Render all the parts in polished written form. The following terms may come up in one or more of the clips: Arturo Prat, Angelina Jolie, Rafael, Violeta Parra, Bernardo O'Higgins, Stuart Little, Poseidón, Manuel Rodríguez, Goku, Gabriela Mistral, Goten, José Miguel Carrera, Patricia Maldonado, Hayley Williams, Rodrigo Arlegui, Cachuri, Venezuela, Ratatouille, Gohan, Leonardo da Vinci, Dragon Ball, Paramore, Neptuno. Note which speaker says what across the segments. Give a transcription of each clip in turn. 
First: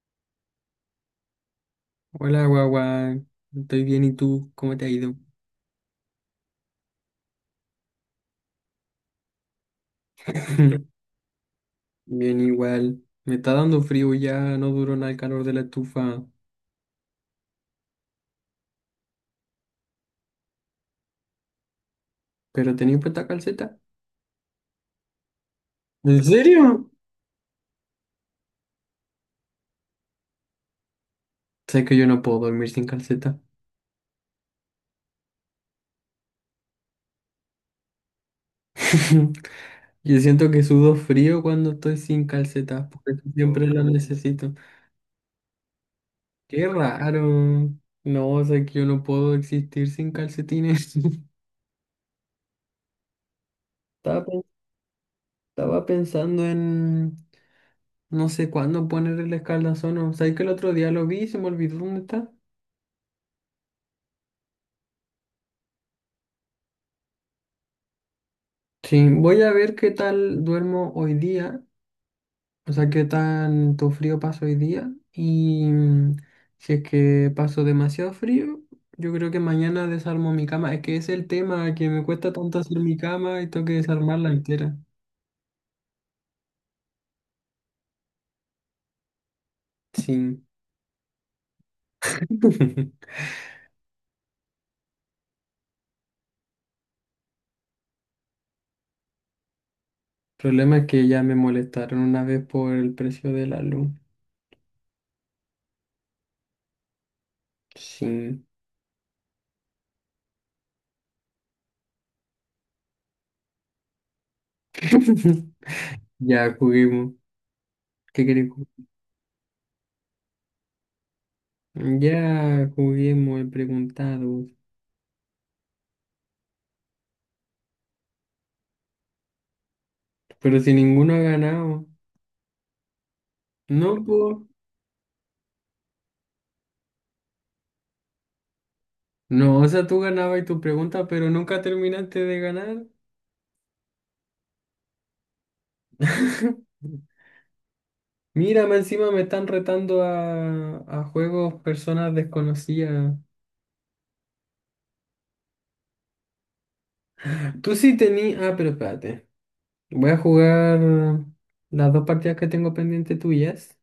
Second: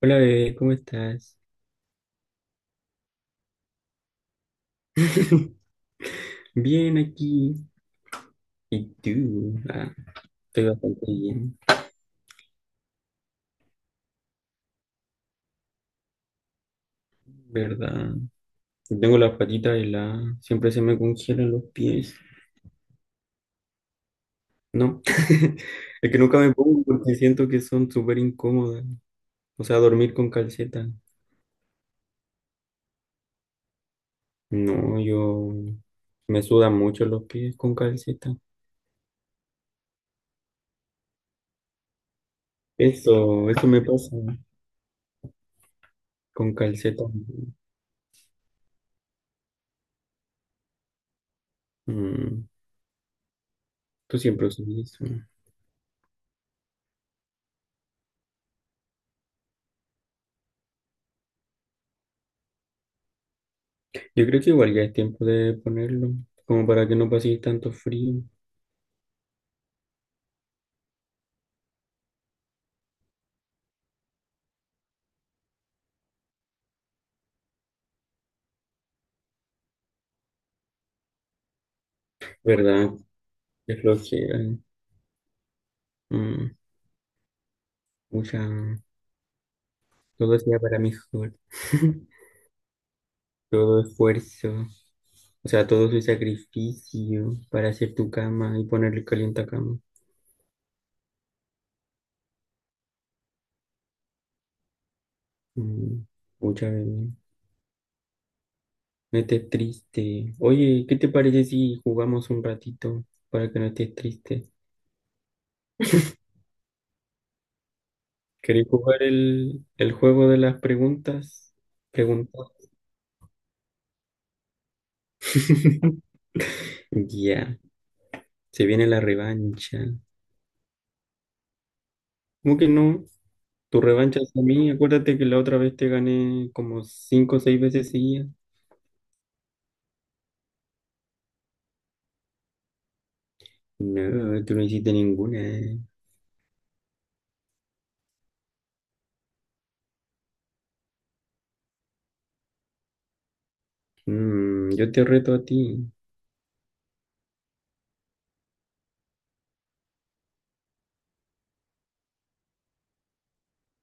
Speaker 1: Hola bebé, ¿cómo estás?
Speaker 2: Hola, guagua. Estoy bien, ¿y tú? ¿Cómo te ha ido?
Speaker 1: Bien aquí. ¿Y tú? Ah, estoy bastante bien,
Speaker 2: Bien, igual. Me está dando frío ya, no duró nada el calor de la estufa.
Speaker 1: ¿verdad? Tengo las patitas heladas, siempre se me congelan los pies.
Speaker 2: ¿Pero tenía puesta calceta?
Speaker 1: No, es que
Speaker 2: ¿En
Speaker 1: nunca me pongo
Speaker 2: serio?
Speaker 1: porque siento que son súper incómodas. O sea, dormir con calceta.
Speaker 2: Sé que yo no puedo dormir sin calceta.
Speaker 1: No, yo me sudan mucho los pies con calceta.
Speaker 2: Yo siento que sudo frío cuando estoy sin calcetas, porque
Speaker 1: Eso
Speaker 2: siempre
Speaker 1: me
Speaker 2: las
Speaker 1: pasa
Speaker 2: necesito.
Speaker 1: con
Speaker 2: ¡Qué
Speaker 1: calceta.
Speaker 2: raro! No, sé que yo no puedo existir sin calcetines.
Speaker 1: Mm, tú
Speaker 2: Estaba, pen-
Speaker 1: siempre usas eso.
Speaker 2: Estaba pensando en. No sé cuándo poner el escaldazón. Sabes que el otro día lo vi y se me olvidó dónde está.
Speaker 1: Yo creo que igual ya es tiempo de ponerlo, como para que no pase tanto frío,
Speaker 2: Sí, voy a ver qué tal duermo hoy día. O sea, qué tanto frío paso hoy día. Y si es que paso demasiado frío, yo creo que mañana desarmo mi cama. Es que ese es el tema que me cuesta tanto hacer
Speaker 1: ¿verdad?
Speaker 2: mi cama y tengo que
Speaker 1: Qué
Speaker 2: desarmarla
Speaker 1: flojera.
Speaker 2: entera.
Speaker 1: Mm, mucha... Todo
Speaker 2: Sí.
Speaker 1: sea para mejor. Todo esfuerzo. O sea, todo su sacrificio para hacer tu cama y ponerle caliente a cama.
Speaker 2: El problema es que ya me molestaron una vez por el precio de la luz.
Speaker 1: Mm, mucha bebé.
Speaker 2: Sí.
Speaker 1: No estés triste. Oye, ¿qué te parece si jugamos un ratito para que no estés triste?
Speaker 2: Ya juguemos. ¿Qué querés?
Speaker 1: ¿Querés jugar el juego de las preguntas? Preguntas.
Speaker 2: Ya juguemos, he preguntado,
Speaker 1: Ya. Se viene la revancha.
Speaker 2: pero si ninguno ha ganado.
Speaker 1: ¿Cómo que no? Tu
Speaker 2: No,
Speaker 1: revancha es a
Speaker 2: po.
Speaker 1: mí. Acuérdate que la otra vez te gané como cinco o seis veces seguidas.
Speaker 2: No, o sea, tú ganabas tu pregunta, pero nunca terminaste de ganar.
Speaker 1: No, tú no hiciste ninguna.
Speaker 2: Mira, más encima me están retando a juegos personas desconocidas.
Speaker 1: Yo te reto a ti.
Speaker 2: Tú sí tenías. Ah, pero espérate. Voy a jugar las dos partidas que tengo pendiente tuyas.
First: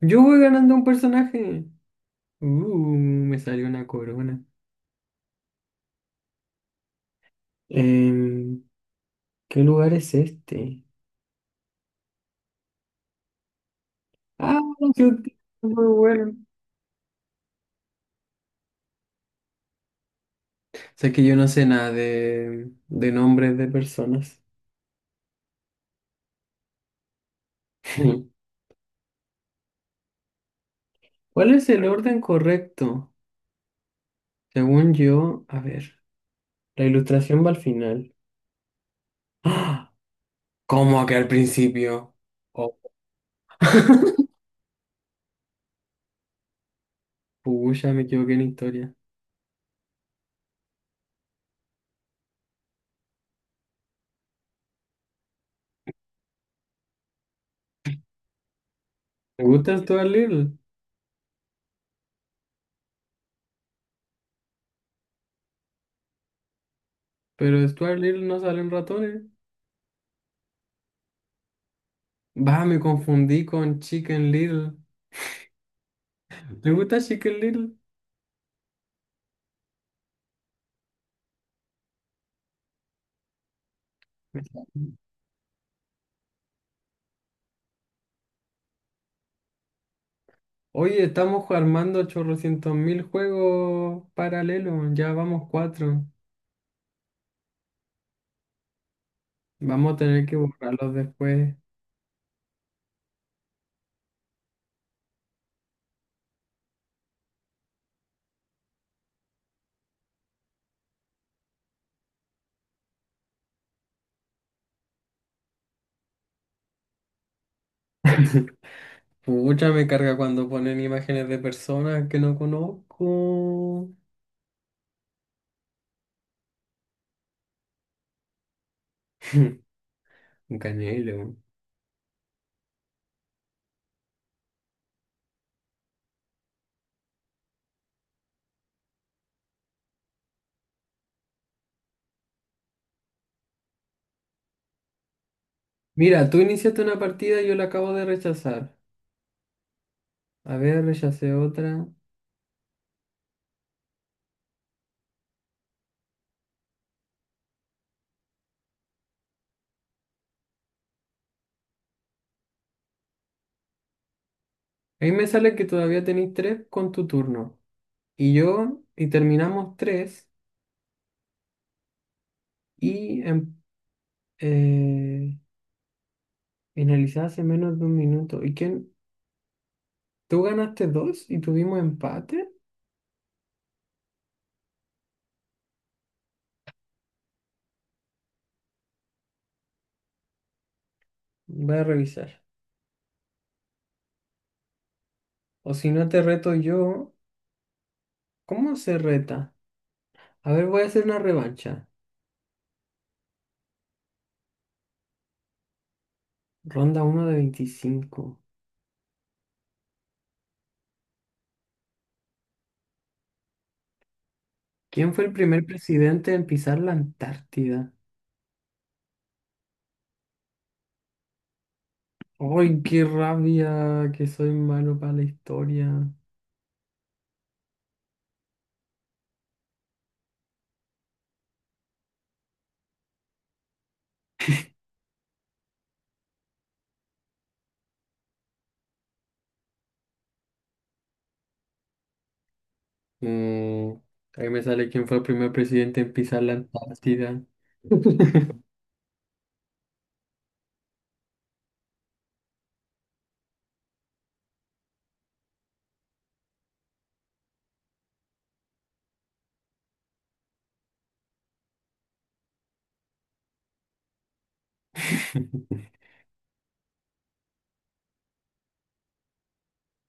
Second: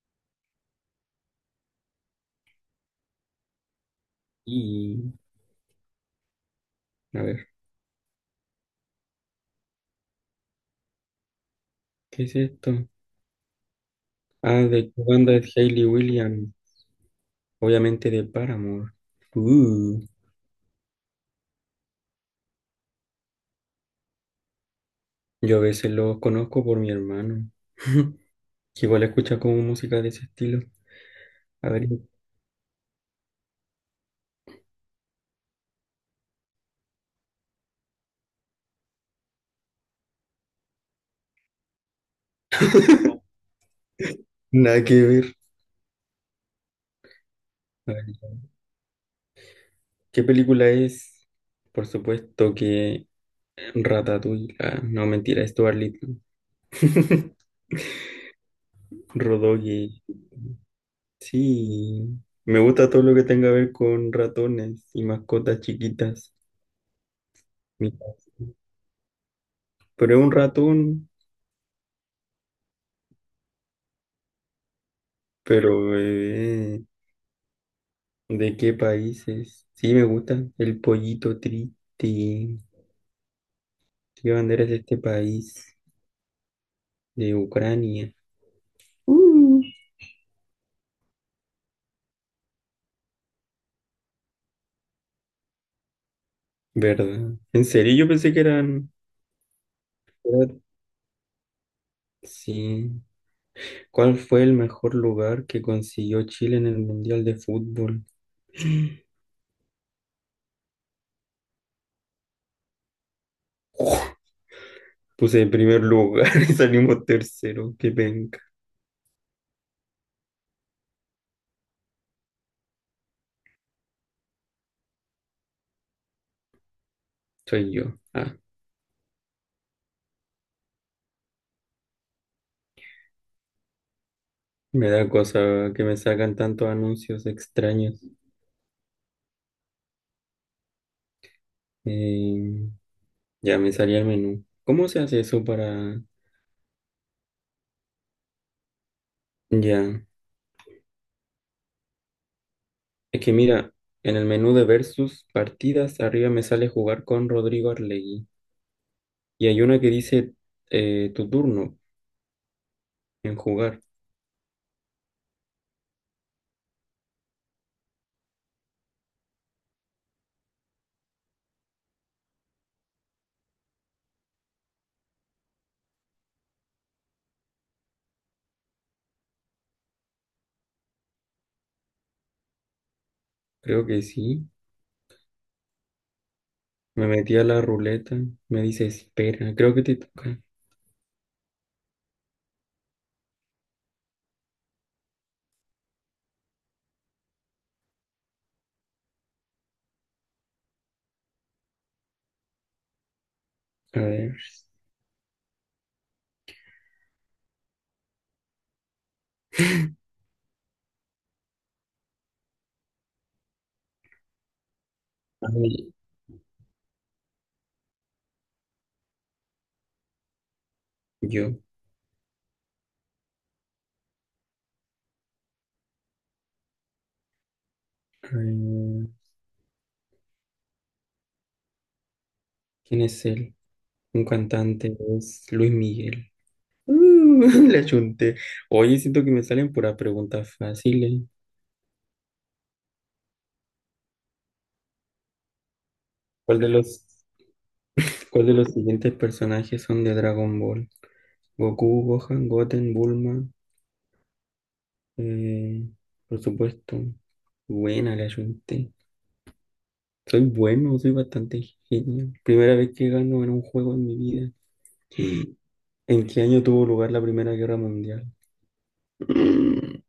Speaker 2: Yo voy ganando un personaje. Uh, me salió una corona.
Speaker 1: Y, a ver,
Speaker 2: Em, ¿qué lugar es este?
Speaker 1: ¿qué es esto? Ah,
Speaker 2: Ah,
Speaker 1: ¿de qué
Speaker 2: qué, qué
Speaker 1: banda es Hayley
Speaker 2: muy bueno.
Speaker 1: Williams? Obviamente de Paramore. Uh,
Speaker 2: Sé que yo no sé nada de nombres de personas.
Speaker 1: yo a veces los conozco por mi hermano, que igual escucha como música de ese estilo.
Speaker 2: ¿Cuál es
Speaker 1: A
Speaker 2: el
Speaker 1: ver,
Speaker 2: orden correcto? Según yo, a ver, la ilustración va al final. ¡Ah! ¿Cómo que al principio? Oh.
Speaker 1: nada que ver.
Speaker 2: Pucha,
Speaker 1: A
Speaker 2: me
Speaker 1: ver,
Speaker 2: equivoqué en historia.
Speaker 1: ¿qué película es? Por supuesto que Ratatouille. Ah, no, mentira, Stuart Little.
Speaker 2: Me gusta
Speaker 1: Rodogi.
Speaker 2: Stuart Little,
Speaker 1: Sí, me gusta todo lo que tenga que ver con ratones y mascotas chiquitas.
Speaker 2: pero Stuart Little
Speaker 1: Casa.
Speaker 2: no salen ratones.
Speaker 1: Pero es un ratón,
Speaker 2: Va, me confundí con Chicken Little.
Speaker 1: pero
Speaker 2: ¿Te gusta Chicken Little?
Speaker 1: ¿de qué países? Sí, me gusta. El pollito triste. ¿Qué bandera es de este país? De Ucrania. Uh.
Speaker 2: Oye, estamos armando chorrocientos mil juegos paralelos, ya vamos cuatro.
Speaker 1: ¿Verdad? ¿En serio? Yo pensé que eran...
Speaker 2: Vamos a tener que
Speaker 1: era-
Speaker 2: borrarlos después.
Speaker 1: Sí. ¿Cuál fue el mejor lugar que consiguió Chile en el Mundial de Fútbol? Uf, puse en primer lugar y salimos tercero. Qué penca.
Speaker 2: Pucha, me carga cuando ponen imágenes de personas que no conozco.
Speaker 1: Soy yo. Ah,
Speaker 2: Un canelo.
Speaker 1: me da cosa que me sacan tantos anuncios extraños. Eh, ya me salía el menú. ¿Cómo se hace eso para...?
Speaker 2: Mira, tú iniciaste una partida y yo la acabo de rechazar.
Speaker 1: Ya.
Speaker 2: A ver, rechacé otra.
Speaker 1: Es que mira, en el menú de versus partidas, arriba me sale jugar con Rodrigo Arlegui. Y hay una que dice tu turno en jugar.
Speaker 2: Ahí me sale que todavía tenéis tres con tu turno. Y yo, y terminamos tres. Y eh, finalizé hace menos de un minuto. ¿Y quién? Tú ganaste dos y tuvimos empate.
Speaker 1: Creo que sí. Me metí a la ruleta, me dice, espera, creo que te toca.
Speaker 2: Voy a revisar. O si no te reto yo, ¿cómo se reta? A ver, voy a hacer una revancha.
Speaker 1: A ver,
Speaker 2: Ronda uno de 25. ¿Quién fue el primer
Speaker 1: ay,
Speaker 2: presidente en pisar la Antártida?
Speaker 1: yo.
Speaker 2: ¡Ay, qué rabia! Que soy malo para la historia.
Speaker 1: Ay, ¿quién es él? Un cantante, es Luis Miguel. Uh, la chunté. Oye, siento que me salen puras preguntas fáciles.
Speaker 2: Mm, ahí me sale quién fue el primer presidente en pisar la
Speaker 1: ¿Cuál de los,
Speaker 2: Antártida.
Speaker 1: cuál de los siguientes personajes son de Dragon Ball? Goku, Gohan, Goten, Bulma. eh, por supuesto. Buena, le chunté. Soy bueno, soy bastante genio. Primera vez que gano en un juego en mi vida. ¿En qué año tuvo lugar la Primera Guerra Mundial? Mm,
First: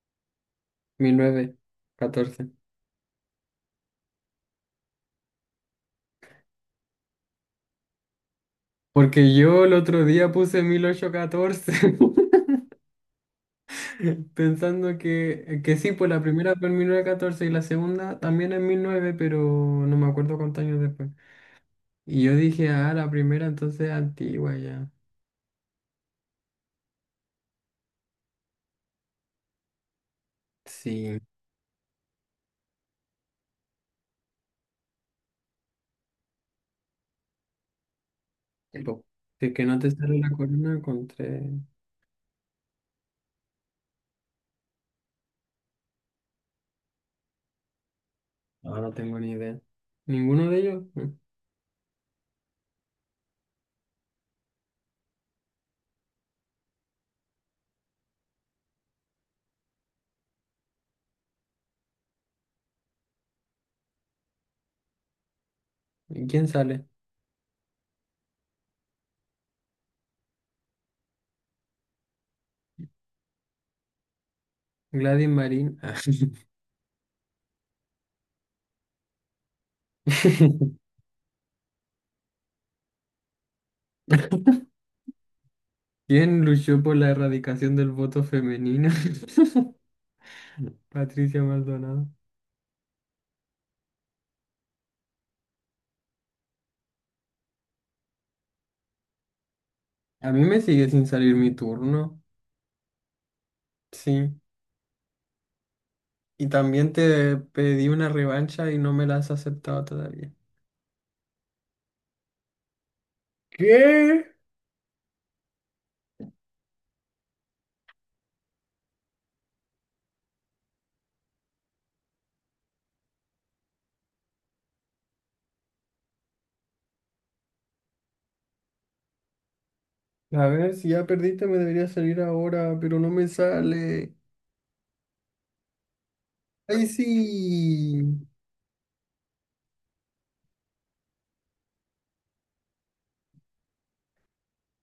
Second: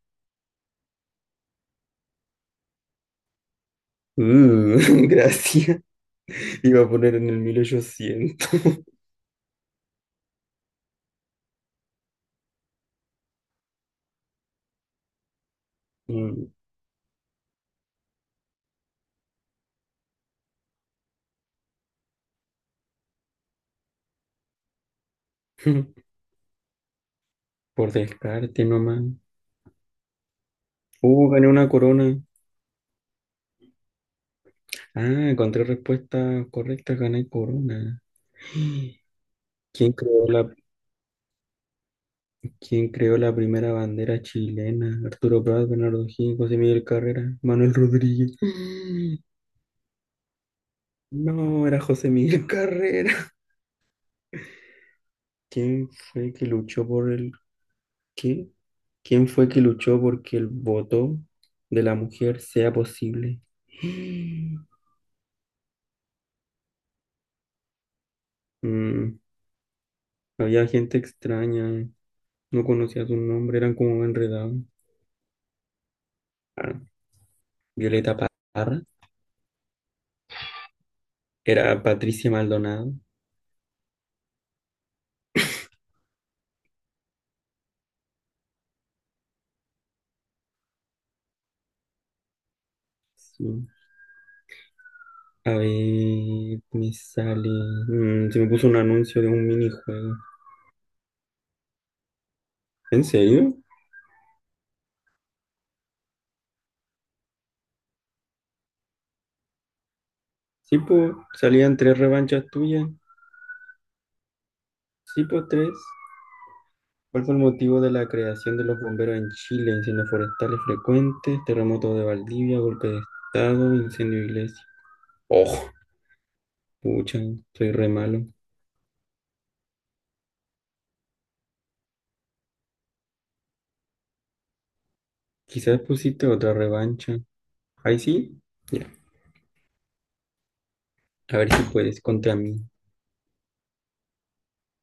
Speaker 2: 1914.
Speaker 1: mm, Gracias. Iba a poner en el 1800.
Speaker 2: Porque yo el otro día puse 1814. Pensando que sí, pues la
Speaker 1: Mm,
Speaker 2: primera fue en 1914 y la segunda también en 1900, pero no me acuerdo cuántos años después. Y yo dije, ah, la primera entonces es antigua ya.
Speaker 1: Por descarte nomás.
Speaker 2: Sí,
Speaker 1: Gané una corona. Ah, encontré respuesta correcta, gané corona.
Speaker 2: po. Si es que no te
Speaker 1: ¿Quién
Speaker 2: sale
Speaker 1: creó
Speaker 2: la
Speaker 1: la,
Speaker 2: corona con tres.
Speaker 1: quién creó la primera bandera chilena? Arturo Prat, Bernardo O'Higgins, José Miguel Carrera, Manuel Rodríguez.
Speaker 2: Ahora no tengo ni idea. ¿Ninguno de ellos? ¿No?
Speaker 1: No, era José Miguel Carrera. ¿Quién fue que luchó por el qué? ¿Quién fue que luchó porque el voto de la mujer sea posible?
Speaker 2: ¿Y quién sale?
Speaker 1: Mm, había gente extraña. No conocía su nombre, eran como enredados.
Speaker 2: Gladys Marín. Ah.
Speaker 1: Ah, Violeta Parra, era Patricia Maldonado.
Speaker 2: ¿Quién luchó por la erradicación del voto femenino? Patricia Maldonado.
Speaker 1: Sí. A ver, me sale. Se me puso un anuncio de un minijuego.
Speaker 2: A mí me sigue sin salir mi turno.
Speaker 1: ¿En serio?
Speaker 2: Sí. Y también te pedí una revancha y no me la has aceptado todavía.
Speaker 1: Sí, pues, salían tres revanchas tuyas.
Speaker 2: ¿Qué?
Speaker 1: Sí, pues, tres. ¿Cuál fue el motivo de la creación de los bomberos en Chile? Incendios forestales frecuentes, terremoto de Valdivia, golpe de estado, incendio de iglesia. Oh, pucha, soy re malo.
Speaker 2: A ver, si ya perdiste me debería salir ahora, pero no me sale.
Speaker 1: Quizás pusiste otra
Speaker 2: ¡Ay,
Speaker 1: revancha. ¿Ahí
Speaker 2: sí!
Speaker 1: sí? Ya. A ver si puedes contra mí.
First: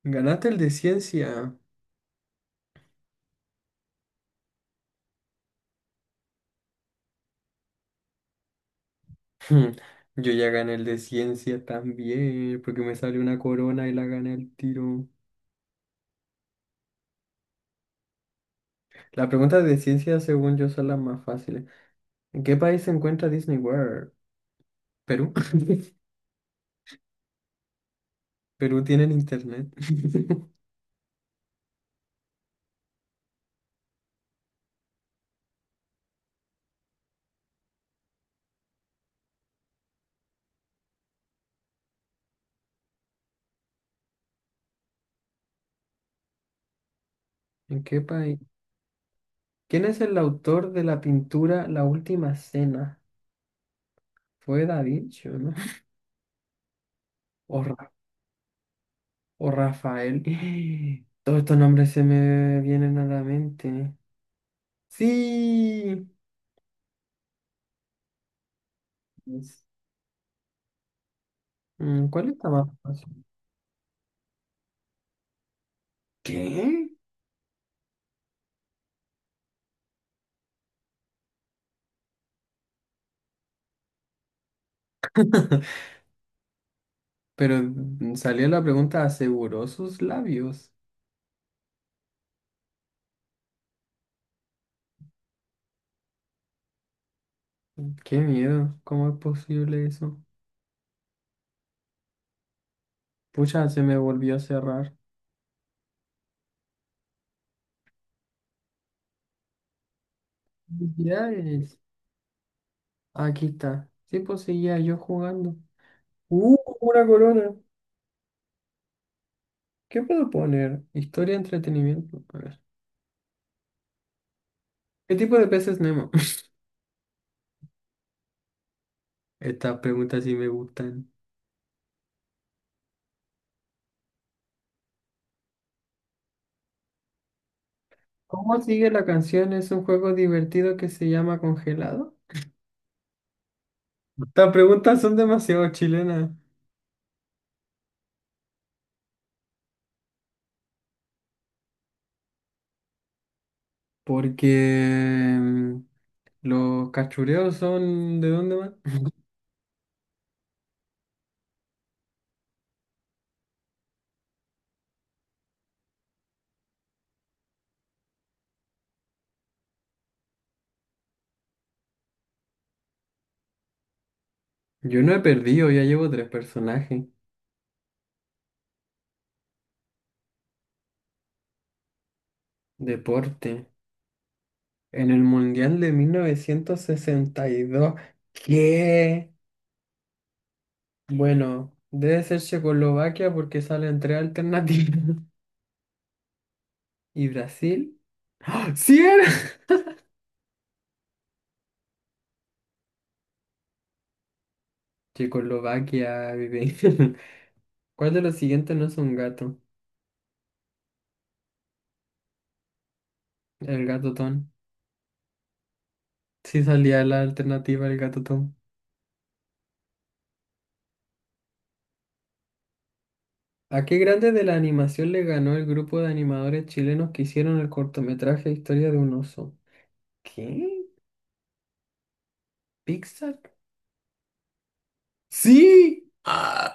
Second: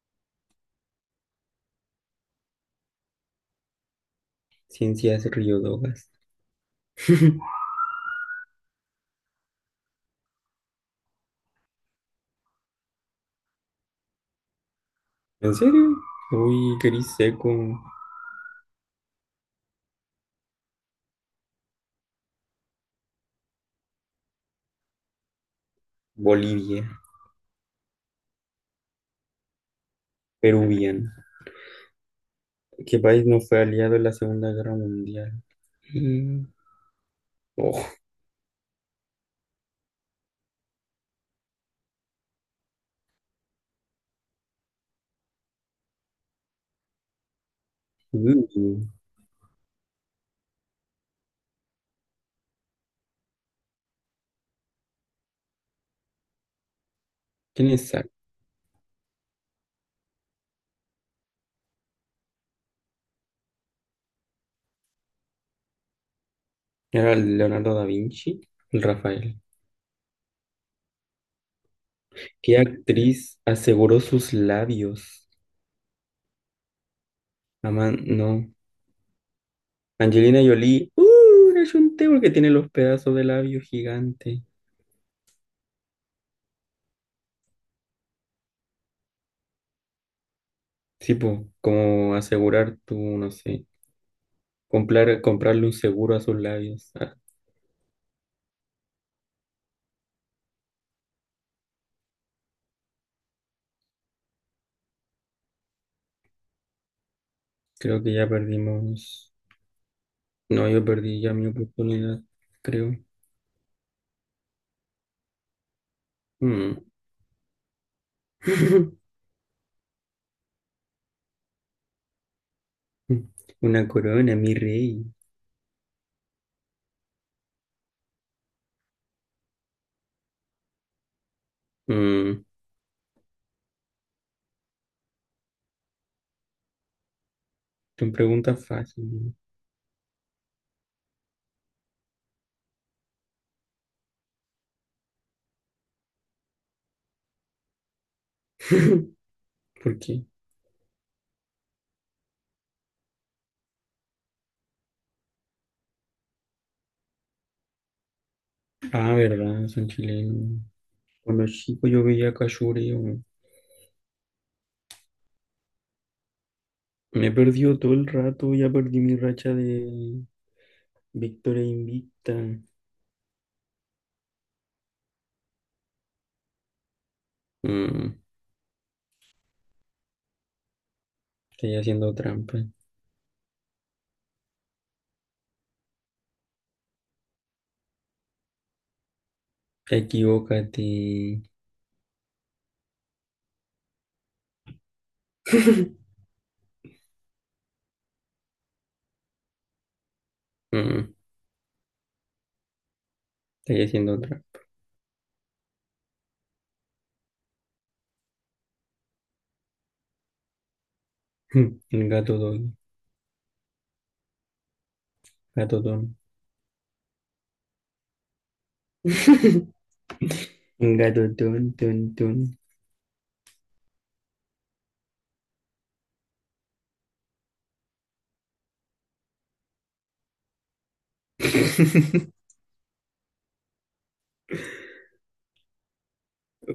Speaker 2: Ganaste el de ciencia.
Speaker 1: Ciencias Riodogas.
Speaker 2: Hmm, Yo ya gané el de ciencia también, porque me salió una corona y la gané al tiro.
Speaker 1: ¿En serio? Uy, gris seco.
Speaker 2: Las preguntas de ciencia, según yo, son las más fáciles. ¿En qué país se encuentra Disney World? Perú.
Speaker 1: Bolivia.
Speaker 2: Perú tienen internet.
Speaker 1: Peruviano. ¿Qué país no fue aliado en la Segunda Guerra Mundial? Mm. Oh,
Speaker 2: ¿En qué país?
Speaker 1: mm.
Speaker 2: ¿Quién es el autor de la pintura La Última Cena? Fue Da Vinci, ¿o no? O,
Speaker 1: ¿Quién es
Speaker 2: Ra-
Speaker 1: Zac?
Speaker 2: o Rafael. Todos estos nombres se me vienen a la mente. Sí.
Speaker 1: Era el Leonardo da Vinci, el Rafael.
Speaker 2: Es- ¿Cuál está
Speaker 1: ¿Qué
Speaker 2: más fácil?
Speaker 1: actriz aseguró sus labios?
Speaker 2: ¿Qué?
Speaker 1: Aman, no. Angelina Jolie. ¡Uh! Le ayunté porque tiene los pedazos de labio gigante.
Speaker 2: Pero salió la pregunta, ¿aseguró sus labios?
Speaker 1: Sí, po, como asegurar tu, no sé, comprarle un seguro a sus labios. Ah,
Speaker 2: Qué miedo, ¿cómo es posible eso? Pucha, se me volvió a cerrar.
Speaker 1: creo que ya perdimos. No, yo perdí ya mi
Speaker 2: Felicidades.
Speaker 1: oportunidad, creo.
Speaker 2: Aquí está. Sí, pues seguía yo jugando. ¡Uh!
Speaker 1: Mm.
Speaker 2: Una corona. ¿Qué puedo poner? Historia, entretenimiento. A ver.
Speaker 1: Una corona, mi rey.
Speaker 2: ¿Qué tipo de peces Nemo? Estas preguntas sí me gustan.
Speaker 1: Mm, Son
Speaker 2: ¿Cómo
Speaker 1: preguntas
Speaker 2: sigue la
Speaker 1: fáciles.
Speaker 2: canción? Es un juego divertido que se llama Congelado. Estas preguntas son demasiado chilenas.
Speaker 1: ¿Por qué?
Speaker 2: Porque los cachureos son. ¿De dónde van?
Speaker 1: Ah, verdad, son chilenos. Cuando chico yo veía Cachuri, weón. Me perdió todo el rato, ya perdí mi racha de victoria invicta.
Speaker 2: Yo no he perdido, ya llevo tres personajes.
Speaker 1: Mm, Estoy haciendo trampa.
Speaker 2: Deporte. En el Mundial de 1962. ¿Qué?
Speaker 1: Equivócate.
Speaker 2: Bueno, debe ser Checoslovaquia porque salen tres alternativas. ¿Y Brasil? ¡Ah! ¡Sí era!
Speaker 1: Mm, Estoy haciendo trampa.
Speaker 2: Checoslovaquia, bebé. ¿Cuál de los siguientes no es un gato?
Speaker 1: Gato don,
Speaker 2: El gato Tom.
Speaker 1: gato don,
Speaker 2: Sí salía la alternativa, el gato Tom.
Speaker 1: gato don, don, don.
Speaker 2: ¿A qué grande de la animación le ganó el grupo de animadores chilenos que hicieron el cortometraje Historia de un oso? ¿Qué? ¿Pixar? ¡Sí! ¡Ah!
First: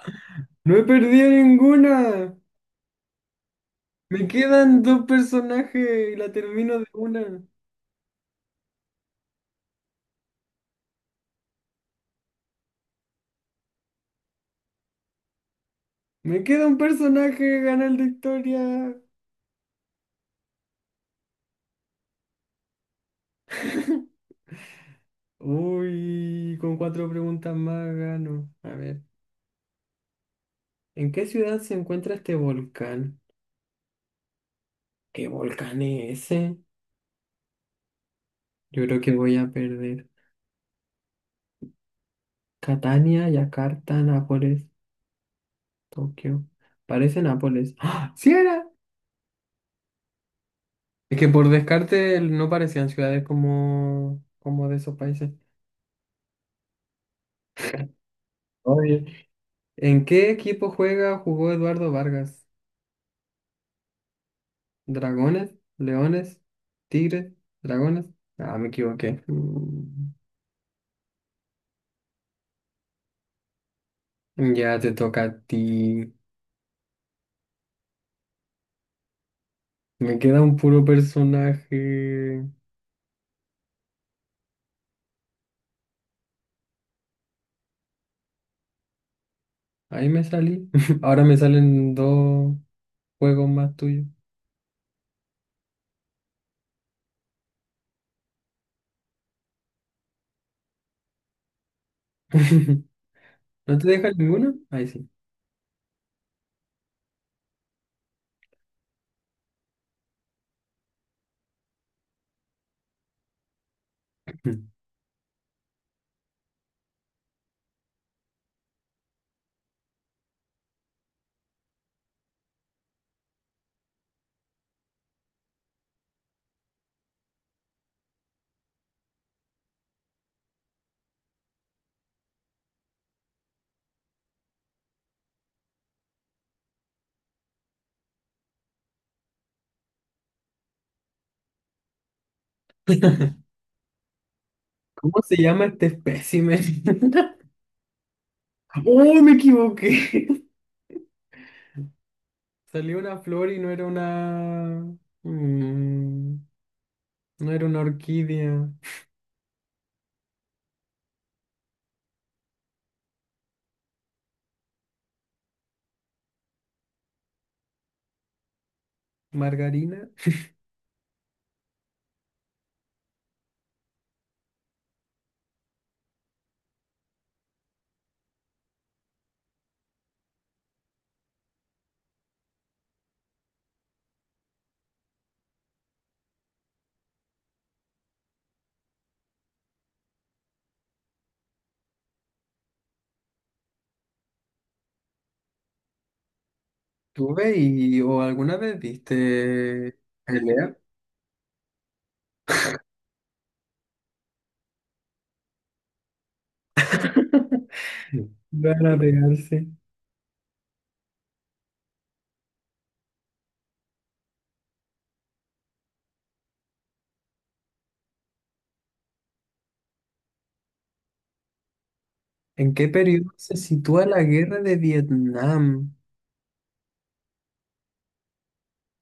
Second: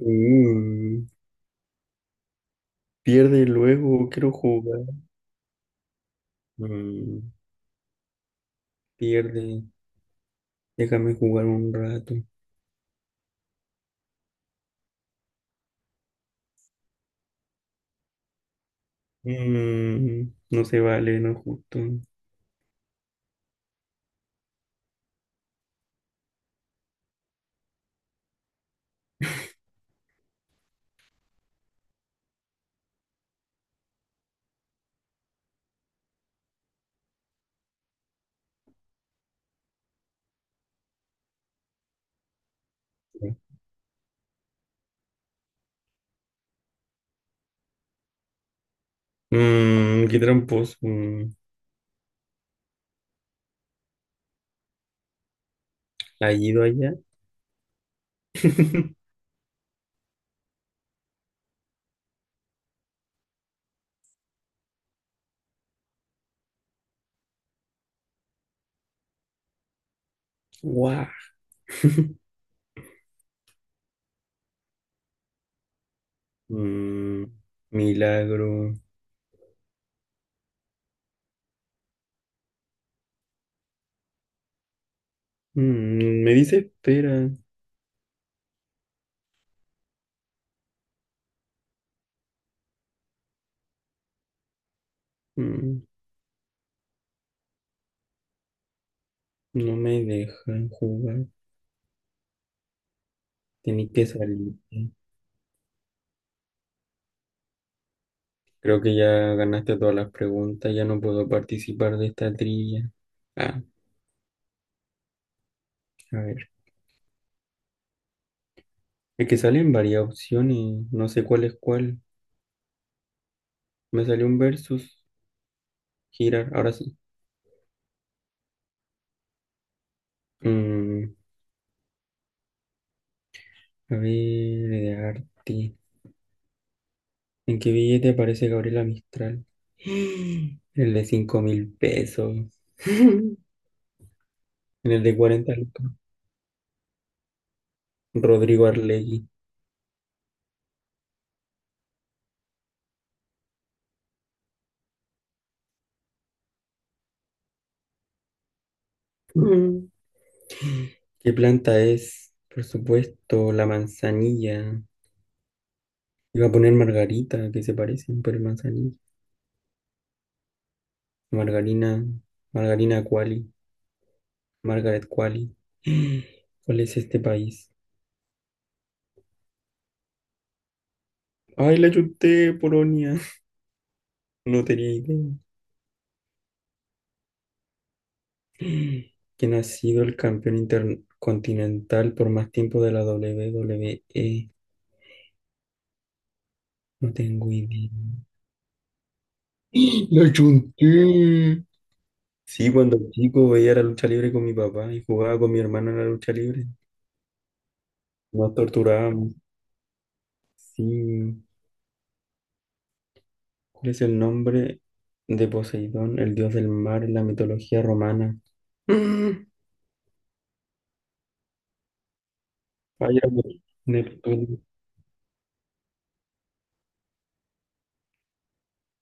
Speaker 2: ¡No he perdido ninguna!
Speaker 1: Pierde luego,
Speaker 2: Me
Speaker 1: quiero jugar.
Speaker 2: quedan dos personajes y la termino de
Speaker 1: Mm,
Speaker 2: una.
Speaker 1: Pierde, déjame jugar un rato.
Speaker 2: Me queda un personaje, gana el de historia.
Speaker 1: Mm, no se vale, no es justo.
Speaker 2: Uy, con cuatro preguntas más gano. A ver, ¿en qué ciudad se encuentra este volcán? ¿Qué volcán es ese? Yo creo que voy a perder. Catania, Yakarta, Nápoles, Tokio. Parece Nápoles. ¡Ah! ¡Sí era!
Speaker 1: Qué tramposo.
Speaker 2: Es que por descarte no parecían ciudades como de esos países.
Speaker 1: ¿Ha ido allá?
Speaker 2: Oye. ¿En qué equipo juega, jugó Eduardo Vargas? ¿Dragones? ¿Leones? ¿Tigres? ¿Dragones? Ah, me equivoqué. Mm.
Speaker 1: Guau.
Speaker 2: Ya te toca a ti.
Speaker 1: Mm, Milagro.
Speaker 2: Me queda un puro personaje.
Speaker 1: Me dice espera.
Speaker 2: Ahí me salí. Ahora me salen dos juegos más tuyos.
Speaker 1: Mm, no me dejan jugar.
Speaker 2: ¿No te
Speaker 1: Tenés que
Speaker 2: dejan ninguno?
Speaker 1: salir.
Speaker 2: Ahí sí.
Speaker 1: Creo que ya ganaste todas las preguntas. Ya no puedo participar de esta trilla. Ah, a ver. Es que salen varias opciones. No sé cuál es cuál. Me salió un versus. Girar. Ahora sí. Mm, A ver, de arte. ¿En qué billete aparece Gabriela Mistral? En el de $5.000. En el de
Speaker 2: ¿Cómo se
Speaker 1: cuarenta.
Speaker 2: llama este
Speaker 1: lucas.
Speaker 2: espécimen?
Speaker 1: Rodrigo
Speaker 2: ¡Oh,
Speaker 1: Arlegui.
Speaker 2: me equivoqué! Salió una flor y mm, no era una orquídea.
Speaker 1: ¿Qué planta es? Por supuesto, la manzanilla. Iba a poner margarita, que se parecen, pero es manzanilla.
Speaker 2: ¿Margarina?
Speaker 1: Margarina, Margarina Quali, Margaret Quali. ¿Cuál es este país? Ay, la chuté, Polonia. No tenía idea. ¿Quién ha sido el campeón intercontinental por más tiempo de la WWE? No tengo
Speaker 2: ¿Tuve
Speaker 1: idea.
Speaker 2: y o alguna vez viste
Speaker 1: Lo
Speaker 2: pelea?
Speaker 1: chunté. Sí, cuando chico veía la lucha libre con mi papá y jugaba con mi hermano en la lucha libre. Nos
Speaker 2: Van a
Speaker 1: torturábamos.
Speaker 2: pegarse.
Speaker 1: Sí. ¿Cuál es el nombre de Poseidón, el dios del mar en la mitología romana? Mm.
Speaker 2: ¿En qué
Speaker 1: Ay, era
Speaker 2: periodo se sitúa la
Speaker 1: Neptuno.
Speaker 2: guerra de Vietnam?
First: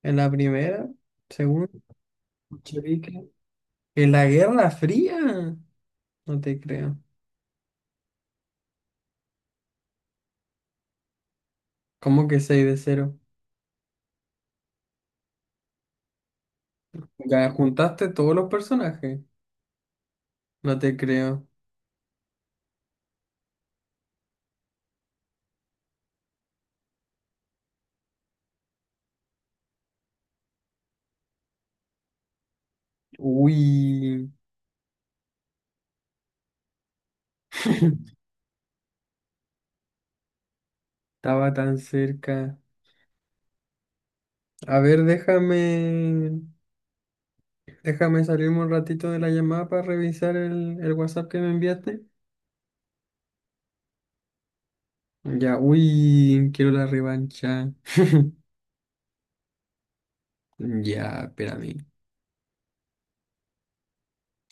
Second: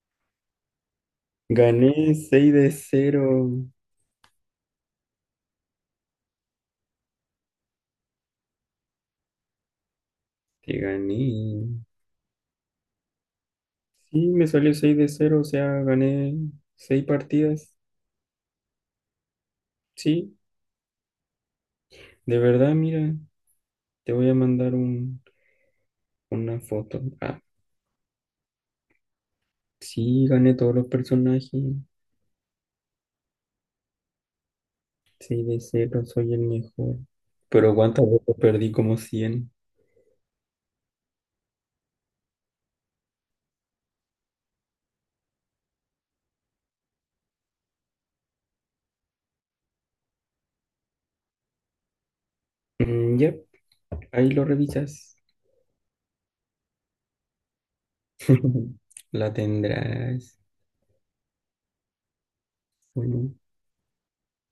Speaker 2: ¿En la primera? ¿Segunda?
Speaker 1: Gané 6 de
Speaker 2: ¿Bolchevique?
Speaker 1: cero.
Speaker 2: ¿En la Guerra Fría? No te creo.
Speaker 1: Te gané.
Speaker 2: ¿Cómo que 6 de cero?
Speaker 1: Sí, me salió 6-0, o sea, gané 6
Speaker 2: Ya
Speaker 1: partidas.
Speaker 2: juntaste todos los personajes.
Speaker 1: Sí,
Speaker 2: No te creo.
Speaker 1: de verdad, mira, te voy a mandar un, una foto. Ah, sí, gané todos los personajes.
Speaker 2: Uy,
Speaker 1: 6 de cero soy el mejor. Pero cuántas veces perdí como cien.
Speaker 2: estaba tan cerca. A ver, déjame, déjame salirme un ratito de la llamada para revisar el WhatsApp que me enviaste.
Speaker 1: Ya, ahí lo revisas.
Speaker 2: Ya, uy, quiero la revancha.
Speaker 1: La tendrás.
Speaker 2: Ya, espérame.
Speaker 1: Bueno,